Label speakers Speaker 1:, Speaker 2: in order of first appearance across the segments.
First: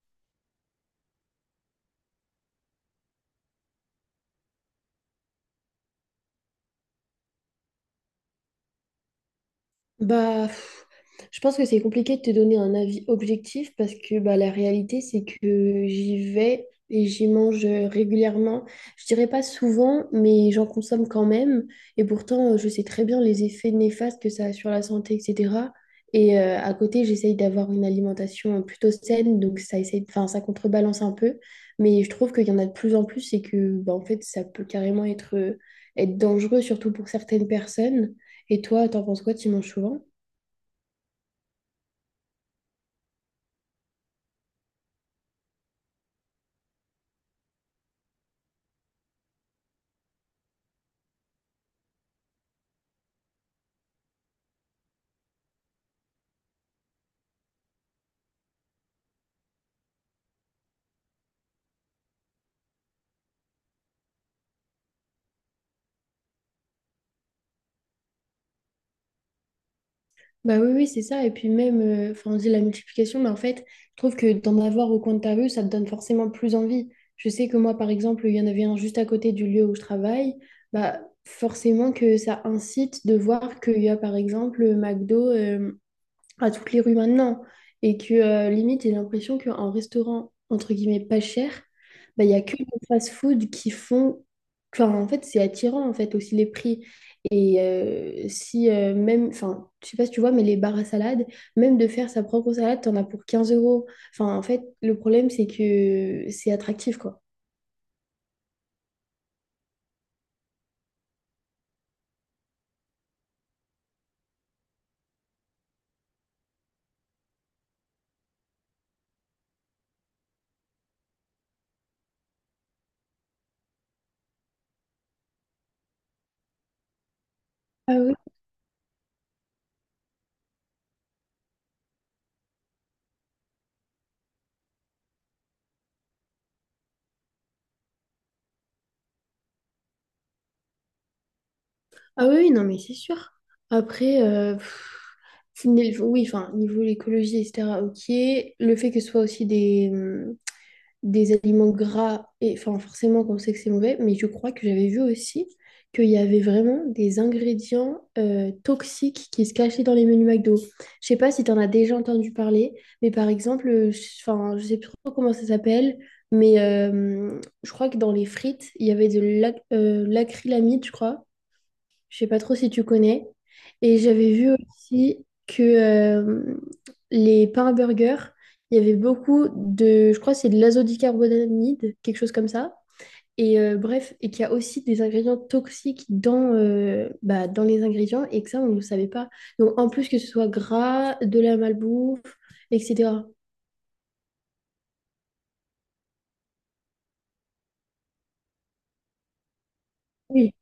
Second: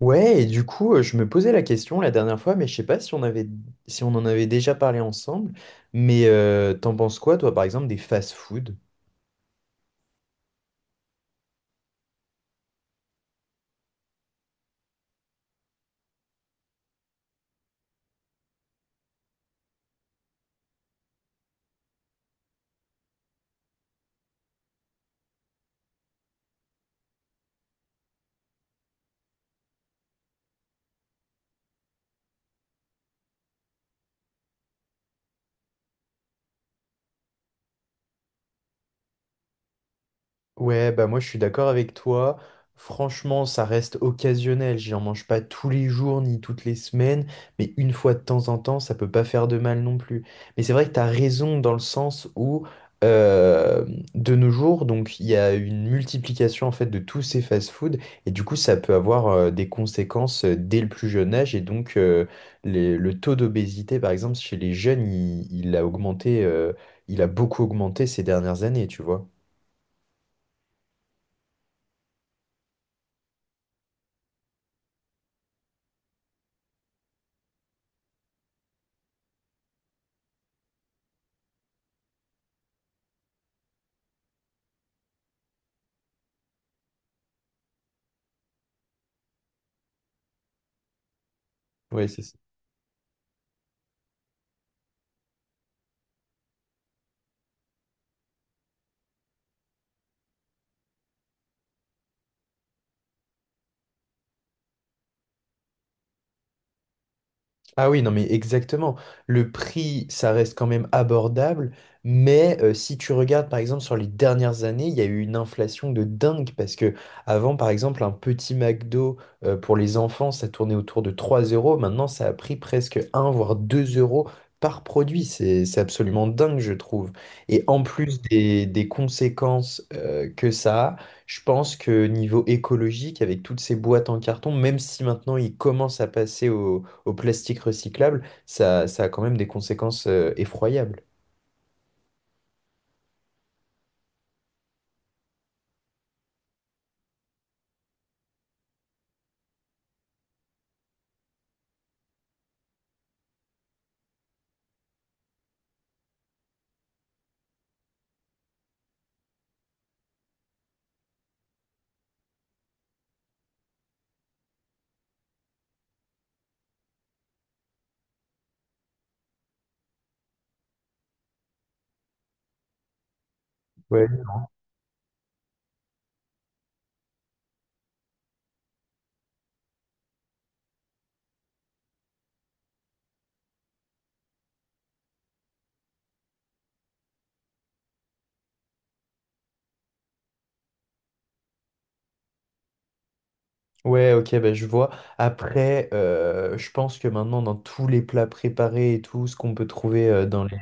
Speaker 1: Ouais, et du coup, je me posais la question la dernière fois, mais je sais pas si on en avait déjà parlé ensemble. Mais t'en penses quoi, toi, par exemple, des fast-food?
Speaker 2: Bah, pff, je pense que c'est compliqué de te donner un avis objectif parce que bah, la réalité, c'est que j'y vais et j'y mange régulièrement. Je dirais pas souvent, mais j'en consomme quand même. Et pourtant, je sais très bien les effets néfastes que ça a sur la santé, etc. Et à côté, j'essaye d'avoir une alimentation plutôt saine, donc ça essaye, enfin, ça contrebalance un peu. Mais je trouve qu'il y en a de plus en plus et que bah, en fait, ça peut carrément être, être dangereux, surtout pour certaines personnes. Et toi, t'en penses quoi? Tu manges souvent?
Speaker 1: Ouais, bah moi je suis d'accord avec toi. Franchement, ça reste occasionnel. J'en mange pas tous les jours ni toutes les semaines, mais une fois de temps en temps, ça peut pas faire de mal non plus. Mais c'est vrai que t'as raison dans le sens où euh, de nos jours, donc il y a une multiplication en fait de tous ces fast-foods et du coup ça peut avoir des conséquences dès le plus jeune âge et donc le taux d'obésité par exemple chez les jeunes, il a augmenté, il a beaucoup augmenté ces dernières années, tu vois.
Speaker 2: Bah oui, oui, c'est ça. Et puis même, enfin, on dit la multiplication, mais en fait, je trouve que d'en avoir au coin de ta rue, ça te donne forcément plus envie. Je sais que moi, par exemple, il y en avait un juste à côté du lieu où je travaille. Bah forcément que ça incite de voir qu'il y a, par exemple, McDo à toutes les rues maintenant. Et que limite, j'ai l'impression qu'en restaurant, entre guillemets, pas cher,
Speaker 1: Ouais, c'est
Speaker 2: bah, il n'y a que les fast-food qui font… Enfin, en fait, c'est attirant, en fait, aussi les prix. Et si même… Enfin, je sais pas si tu vois, mais les bars à salade, même de faire sa propre salade, t'en as pour 15 euros. Enfin, en fait, le problème, c'est que c'est attractif, quoi.
Speaker 1: Ah oui, non, mais exactement. Le prix, ça reste quand même abordable, mais si tu regardes par exemple sur les dernières années, il y a eu une inflation de dingue parce que avant, par exemple, un petit McDo pour les enfants, ça tournait autour de 3 euros. Maintenant, ça a pris presque un voire 2 € par produit. C'est absolument dingue, je trouve. Et en
Speaker 2: Ah oui,
Speaker 1: plus des conséquences que ça a, je pense que niveau écologique, avec toutes ces boîtes en carton, même si maintenant ils commencent à passer au plastique recyclable, ça a quand même des conséquences effroyables.
Speaker 2: ah oui, non, mais c'est sûr. Après, pff, oui, enfin, niveau l'écologie, etc., ok. Le fait que ce soit aussi des aliments gras, et enfin forcément qu'on sait que c'est mauvais, mais je crois que j'avais vu aussi qu'il y avait vraiment des ingrédients toxiques qui se cachaient dans les menus McDo. Je sais pas si tu en as déjà entendu parler, mais par exemple, enfin, je sais plus trop comment ça s'appelle, mais je crois que dans les frites, il y avait de l'acrylamide, je crois, je sais pas trop si tu connais. Et
Speaker 1: Ouais,
Speaker 2: j'avais vu aussi que les pains burgers, il y avait beaucoup de, je crois que c'est de l'azodicarbonamide, quelque chose comme ça. Et bref, et qu'il y a aussi des ingrédients toxiques dans, bah, dans les ingrédients et que ça, on ne le savait pas. Donc en plus que ce soit gras, de la malbouffe, etc.
Speaker 1: ouais, ok, bah, je vois. Après, je pense que maintenant, dans tous les plats préparés et tout, ce qu'on peut trouver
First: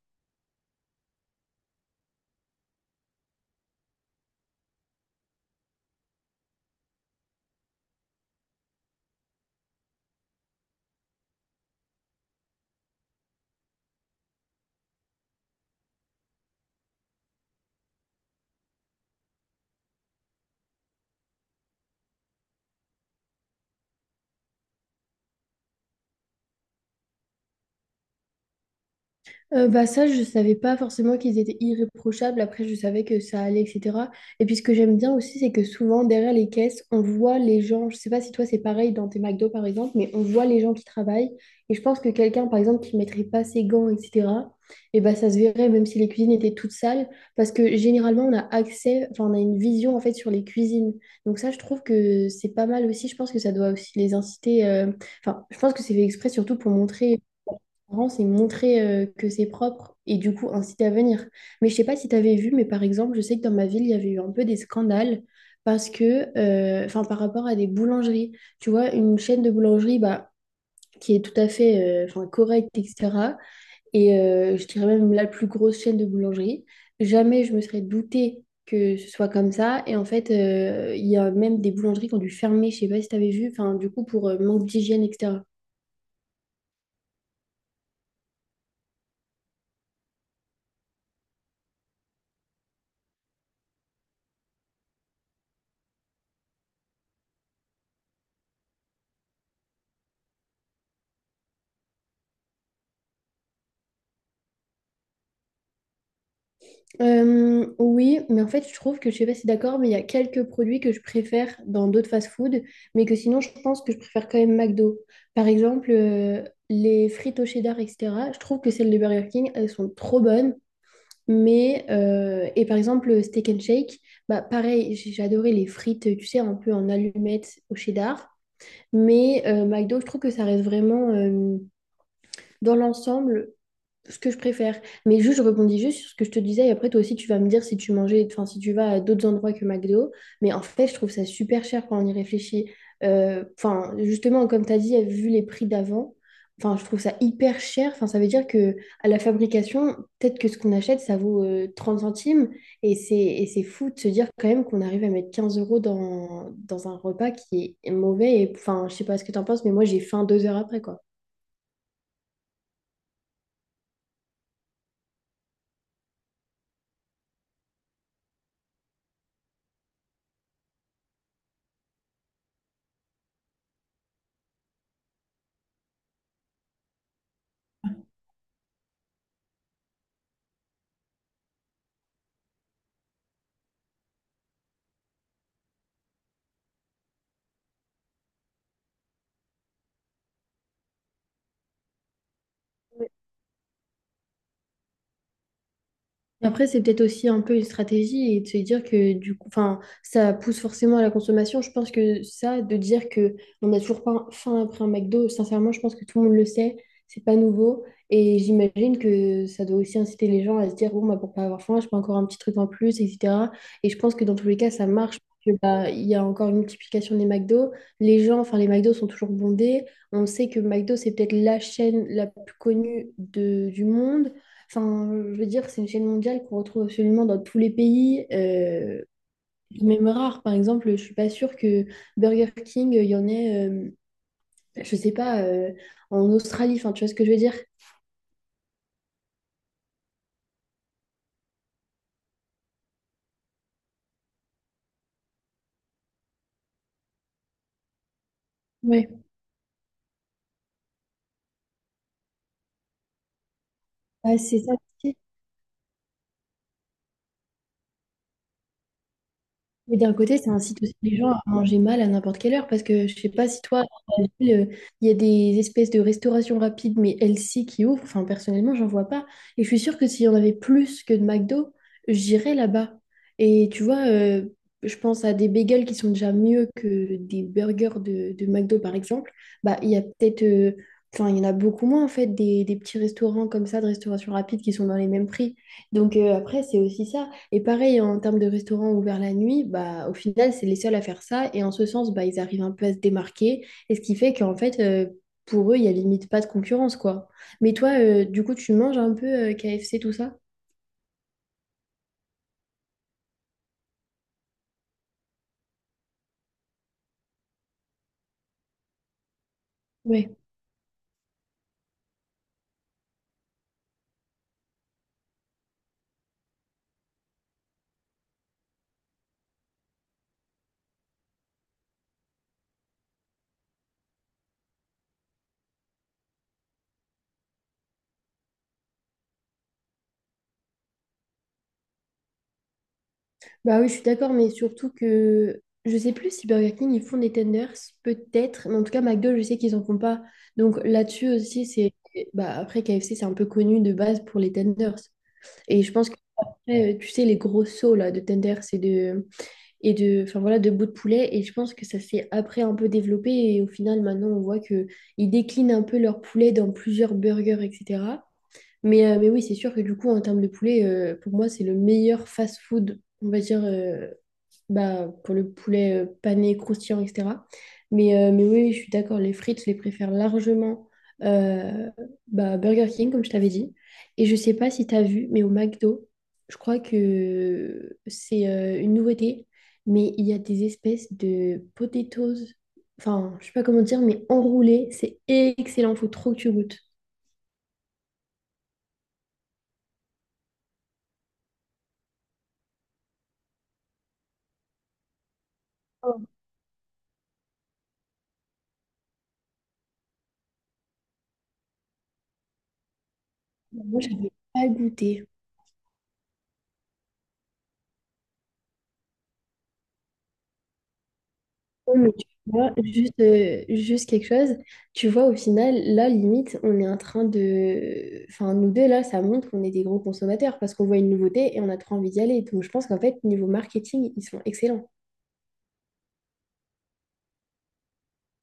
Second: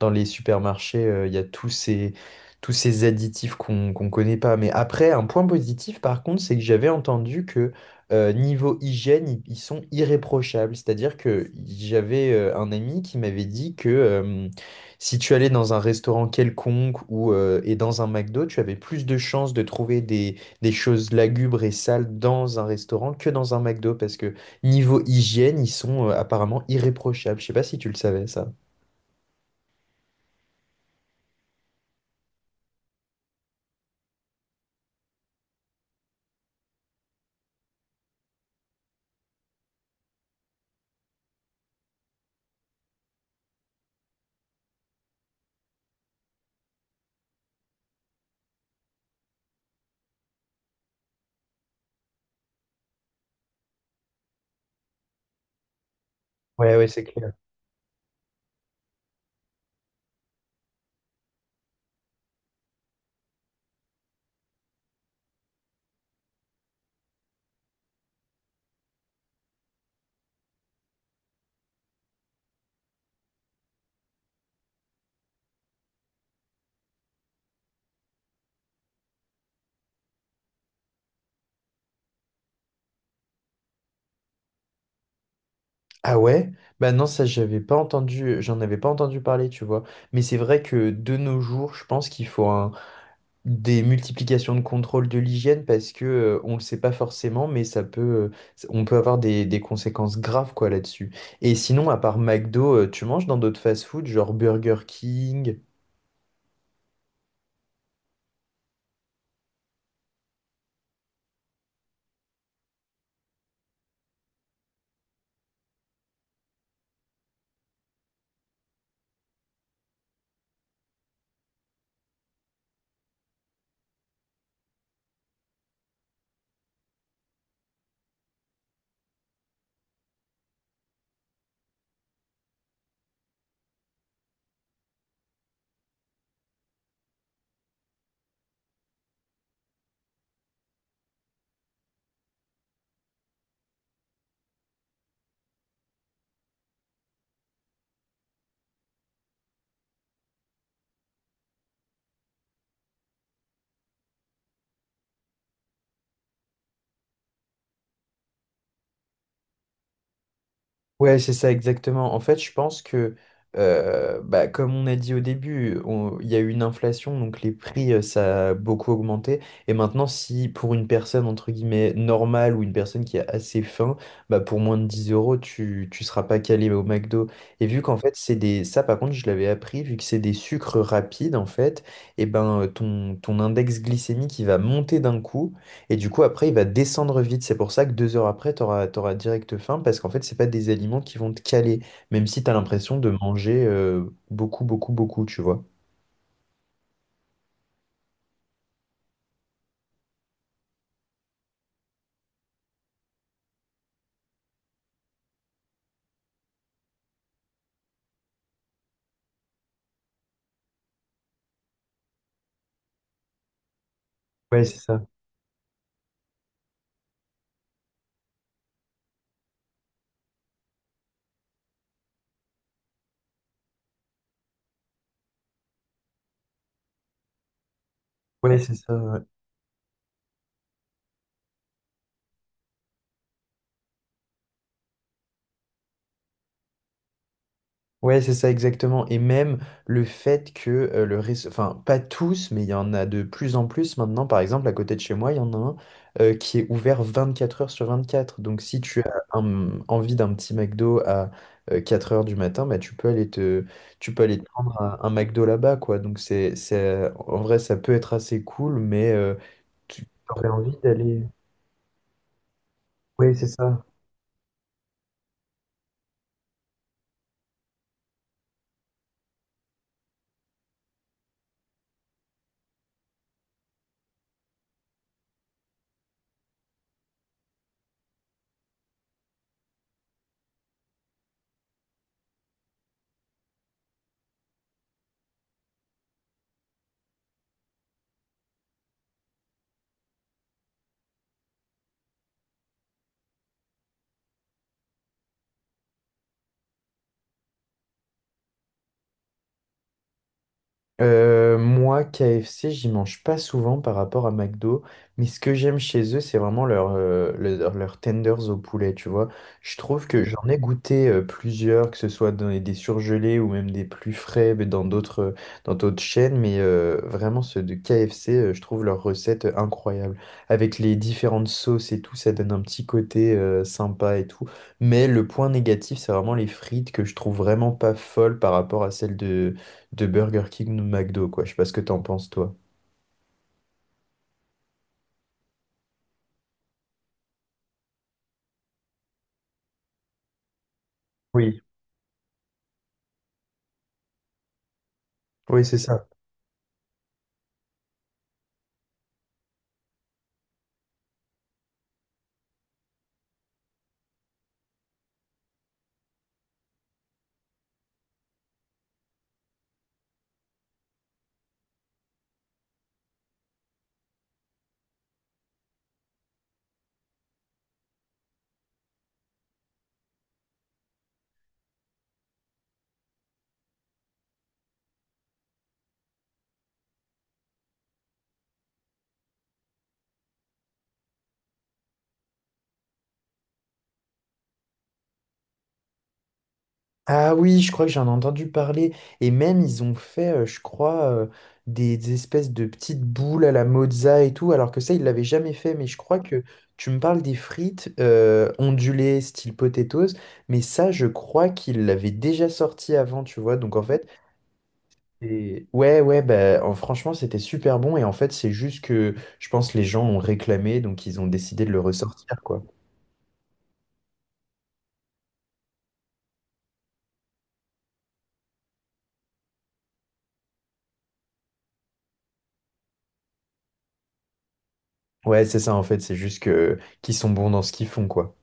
Speaker 1: dans les supermarchés, il y a tous ces additifs qu'on connaît pas. Mais après, un point positif, par contre, c'est que j'avais entendu que niveau hygiène, ils sont irréprochables. C'est-à-dire que j'avais un ami qui m'avait dit que si tu allais dans un restaurant quelconque ou et dans un McDo, tu avais plus de chances de trouver des choses lugubres et sales dans un restaurant que dans un McDo parce que niveau hygiène, ils sont apparemment irréprochables. Je sais pas si tu le savais ça.
Speaker 2: Bah ça, je savais pas forcément qu'ils étaient irréprochables. Après, je savais que ça allait, etc. Et puis, ce que j'aime bien aussi, c'est que souvent, derrière les caisses, on voit les gens. Je sais pas si toi, c'est pareil dans tes McDo, par exemple, mais on voit les gens qui travaillent. Et je pense que quelqu'un, par exemple, qui mettrait pas ses gants, etc., et bah, ça se verrait, même si les cuisines étaient toutes sales. Parce que généralement, on a accès, enfin, on a une vision, en fait, sur les cuisines. Donc ça, je trouve que c'est pas mal aussi. Je pense que ça doit aussi les inciter. Enfin, je pense que c'est fait exprès, surtout pour
Speaker 1: Ouais, ouais, c'est
Speaker 2: montrer
Speaker 1: clair.
Speaker 2: parents, c'est montrer que c'est propre et du coup inciter à venir. Mais je sais pas si tu avais vu, mais par exemple, je sais que dans ma ville, il y avait eu un peu des scandales parce que, enfin, par rapport à des boulangeries, tu vois, une chaîne de boulangerie, bah, qui est tout à fait, enfin, correcte, etc. Et je dirais même la plus grosse chaîne de boulangerie. Jamais je me serais doutée que ce soit comme ça. Et en fait, il y a même des boulangeries qui ont dû fermer, je sais pas si tu avais vu, enfin, du coup, pour manque d'hygiène, etc.
Speaker 1: Ah ouais? Bah non, ça j'avais pas entendu, j'en avais pas entendu parler, tu vois. Mais c'est vrai que de nos jours, je pense des multiplications de contrôle de l'hygiène parce que on le sait pas forcément, mais on peut avoir des conséquences graves quoi là-dessus. Et sinon, à part McDo, tu manges dans d'autres fast-food, genre Burger King,
Speaker 2: Oui, mais en fait, je trouve que je sais pas si t'es d'accord, mais il y a quelques produits que je préfère dans d'autres fast-food, mais que sinon, je pense que je préfère quand même McDo. Par exemple, les frites au cheddar, etc. Je trouve que celles de Burger King, elles sont trop bonnes. Mais, et par exemple, le steak and shake, bah pareil, j'ai adoré les frites, tu sais, un peu en allumettes au cheddar. Mais McDo, je trouve que ça reste vraiment, dans l'ensemble, ce que je préfère. Mais juste, je rebondis juste sur ce que je te disais, et après, toi aussi, tu vas me dire si tu mangeais, enfin, si tu vas à d'autres endroits que McDo. Mais en fait, je trouve ça super cher quand on y réfléchit. Enfin, justement, comme tu as dit, vu les prix d'avant, enfin, je trouve ça hyper cher. Enfin, ça veut dire que à la fabrication, peut-être que ce qu'on achète, ça vaut 30 centimes. Et c'est fou de se dire quand même qu'on arrive à mettre 15 € dans, dans un repas qui est mauvais. Et, enfin, je sais pas ce que tu en penses, mais moi, j'ai faim 2 heures après, quoi.
Speaker 1: ouais, c'est ça exactement. En fait, bah, comme on a dit au début, il y a eu une inflation, donc les prix, ça a beaucoup augmenté. Et maintenant, si pour une personne, entre guillemets, normale ou une personne qui a assez faim, bah, pour moins de 10 euros, tu ne seras pas calé au McDo. Et vu qu'en fait, c'est des... Ça, par contre, je l'avais appris, vu que c'est des sucres rapides, en fait, et ben, ton index glycémique, il va monter d'un coup. Et du coup, après, il va descendre vite. C'est pour ça que 2 heures après, tu auras, direct faim parce qu'en fait, c'est pas des aliments qui vont te caler, même si tu as l'impression de manger beaucoup, beaucoup, beaucoup, tu vois.
Speaker 2: Et après, c'est peut-être aussi un peu une stratégie et de se dire que du coup, enfin, ça pousse forcément à la consommation. Je pense que ça, de dire que on n'a toujours pas faim après un McDo, sincèrement, je pense que tout le monde le sait, c'est pas nouveau. Et j'imagine que ça doit aussi inciter les gens à se dire, bon, bah, pour pas avoir faim, je prends encore un petit truc en plus, etc. Et je pense que dans tous les
Speaker 1: Ouais,
Speaker 2: cas,
Speaker 1: c'est
Speaker 2: ça
Speaker 1: ça.
Speaker 2: marche. Parce que, bah, il y a encore une multiplication des McDo. Les gens, enfin, les McDo sont toujours bondés. On sait que McDo, c'est peut-être la chaîne la plus connue de, du monde. Enfin, je veux dire, c'est une chaîne mondiale qu'on retrouve absolument dans tous les pays.
Speaker 1: Ouais, c'est ça.
Speaker 2: Même rare, par exemple, je suis pas sûre que Burger King, il y en ait, je sais pas, en Australie. Enfin, tu vois ce que je veux dire?
Speaker 1: Ouais, c'est ça exactement. Et même le fait que le réseau, enfin pas tous, mais il y en a de plus en plus maintenant. Par exemple, à côté de chez moi, il y en a un qui est ouvert 24 heures sur 24. Donc si tu
Speaker 2: Ouais.
Speaker 1: as envie d'un petit McDo à 4 heures du matin, bah, tu peux
Speaker 2: Ah,
Speaker 1: aller te
Speaker 2: c'est ça.
Speaker 1: prendre un McDo là-bas, quoi. Donc en vrai, ça peut être assez cool, mais
Speaker 2: Mais
Speaker 1: tu
Speaker 2: d'un côté,
Speaker 1: aurais
Speaker 2: ça
Speaker 1: envie
Speaker 2: incite aussi les
Speaker 1: d'aller.
Speaker 2: gens à manger mal à n'importe quelle heure parce que je sais
Speaker 1: Ouais, c'est
Speaker 2: pas si toi,
Speaker 1: ça.
Speaker 2: dans ta ville, il y a des espèces de restauration rapide mais healthy qui ouvrent. Enfin, personnellement, j'en vois pas. Et je suis sûre que s'il y en avait plus que de McDo, j'irais là-bas. Et tu vois, je pense à des bagels qui sont déjà mieux que des burgers de McDo, par exemple. Bah, il y a peut-être, enfin, il y en a beaucoup moins en fait des petits restaurants comme ça de restauration rapide qui sont dans les mêmes prix. Donc après, c'est aussi ça. Et pareil, en termes de restaurants ouverts la nuit, bah, au final, c'est les seuls à faire ça. Et en ce sens, bah, ils arrivent un peu à se démarquer. Et ce qui fait qu'en fait, pour eux, il n'y a limite pas de concurrence, quoi. Mais toi, du coup, tu manges un peu KFC, tout ça?
Speaker 1: Moi, KFC, j'y mange pas souvent par rapport à McDo, mais ce que j'aime chez eux, c'est vraiment leurs tenders au poulet, tu vois. Je trouve que
Speaker 2: Ouais.
Speaker 1: j'en ai goûté plusieurs, que ce soit dans des surgelés ou même des plus frais mais dans d'autres chaînes, mais vraiment ceux de KFC, je trouve leur recette incroyable. Avec les différentes sauces et tout, ça donne un petit côté sympa et tout. Mais le point négatif, c'est vraiment les frites que je trouve vraiment pas folles par rapport à celles de Burger King ou de McDo, quoi. Je sais pas ce que t'en penses, toi.
Speaker 2: Bah oui, je suis d'accord, mais surtout que je sais plus si Burger King, ils font des tenders, peut-être. Mais en tout cas, McDo, je sais qu'ils en font pas. Donc là-dessus
Speaker 1: Oui.
Speaker 2: aussi, c'est… Bah, après, KFC, c'est un peu connu de base pour les tenders.
Speaker 1: Oui, c'est
Speaker 2: Et je
Speaker 1: ça.
Speaker 2: pense que, tu sais, les gros sauts là, de tenders et de, enfin voilà, de bouts de poulet. Et je pense que ça s'est après un peu développé. Et au final, maintenant, on voit que ils déclinent un peu leur poulet dans plusieurs burgers, etc. Mais oui, c'est sûr que du coup, en termes de poulet, pour moi, c'est le meilleur fast-food, on va dire, bah, pour le poulet pané, croustillant, etc. Mais oui, je suis d'accord, les frites, je les préfère largement euh, bah, Burger King, comme je t'avais dit. Et je sais pas si tu as vu, mais au McDo, je crois que c'est une nouveauté, mais il y a des espèces de potatoes, enfin, je sais pas comment dire, mais enroulées, c'est excellent, faut trop que tu goûtes.
Speaker 1: Ah oui, je crois que j'en ai entendu parler. Et même, ils ont fait, des espèces de petites boules à la mozza et tout, alors que ça, ils l'avaient jamais fait. Mais je crois que tu me parles des frites ondulées, style potatoes. Mais ça, je crois qu'ils l'avaient déjà sorti avant, tu vois. Donc en
Speaker 2: Moi,
Speaker 1: fait,
Speaker 2: je n'avais pas goûté.
Speaker 1: ouais, ouais, bah, franchement, c'était super bon. Et en fait, c'est juste que je pense les gens ont réclamé, donc ils ont décidé de le
Speaker 2: Oh, mais tu
Speaker 1: ressortir, quoi.
Speaker 2: vois, juste, juste quelque chose, tu vois, au final, là, limite, on est en train de… Enfin, nous deux, là, ça montre qu'on est des gros consommateurs parce qu'on voit une nouveauté et on a trop envie d'y aller. Donc, je pense qu'en fait, niveau marketing, ils sont excellents.
Speaker 1: Ouais, c'est ça en fait, c'est juste que qu'ils sont bons dans ce qu'ils font, quoi.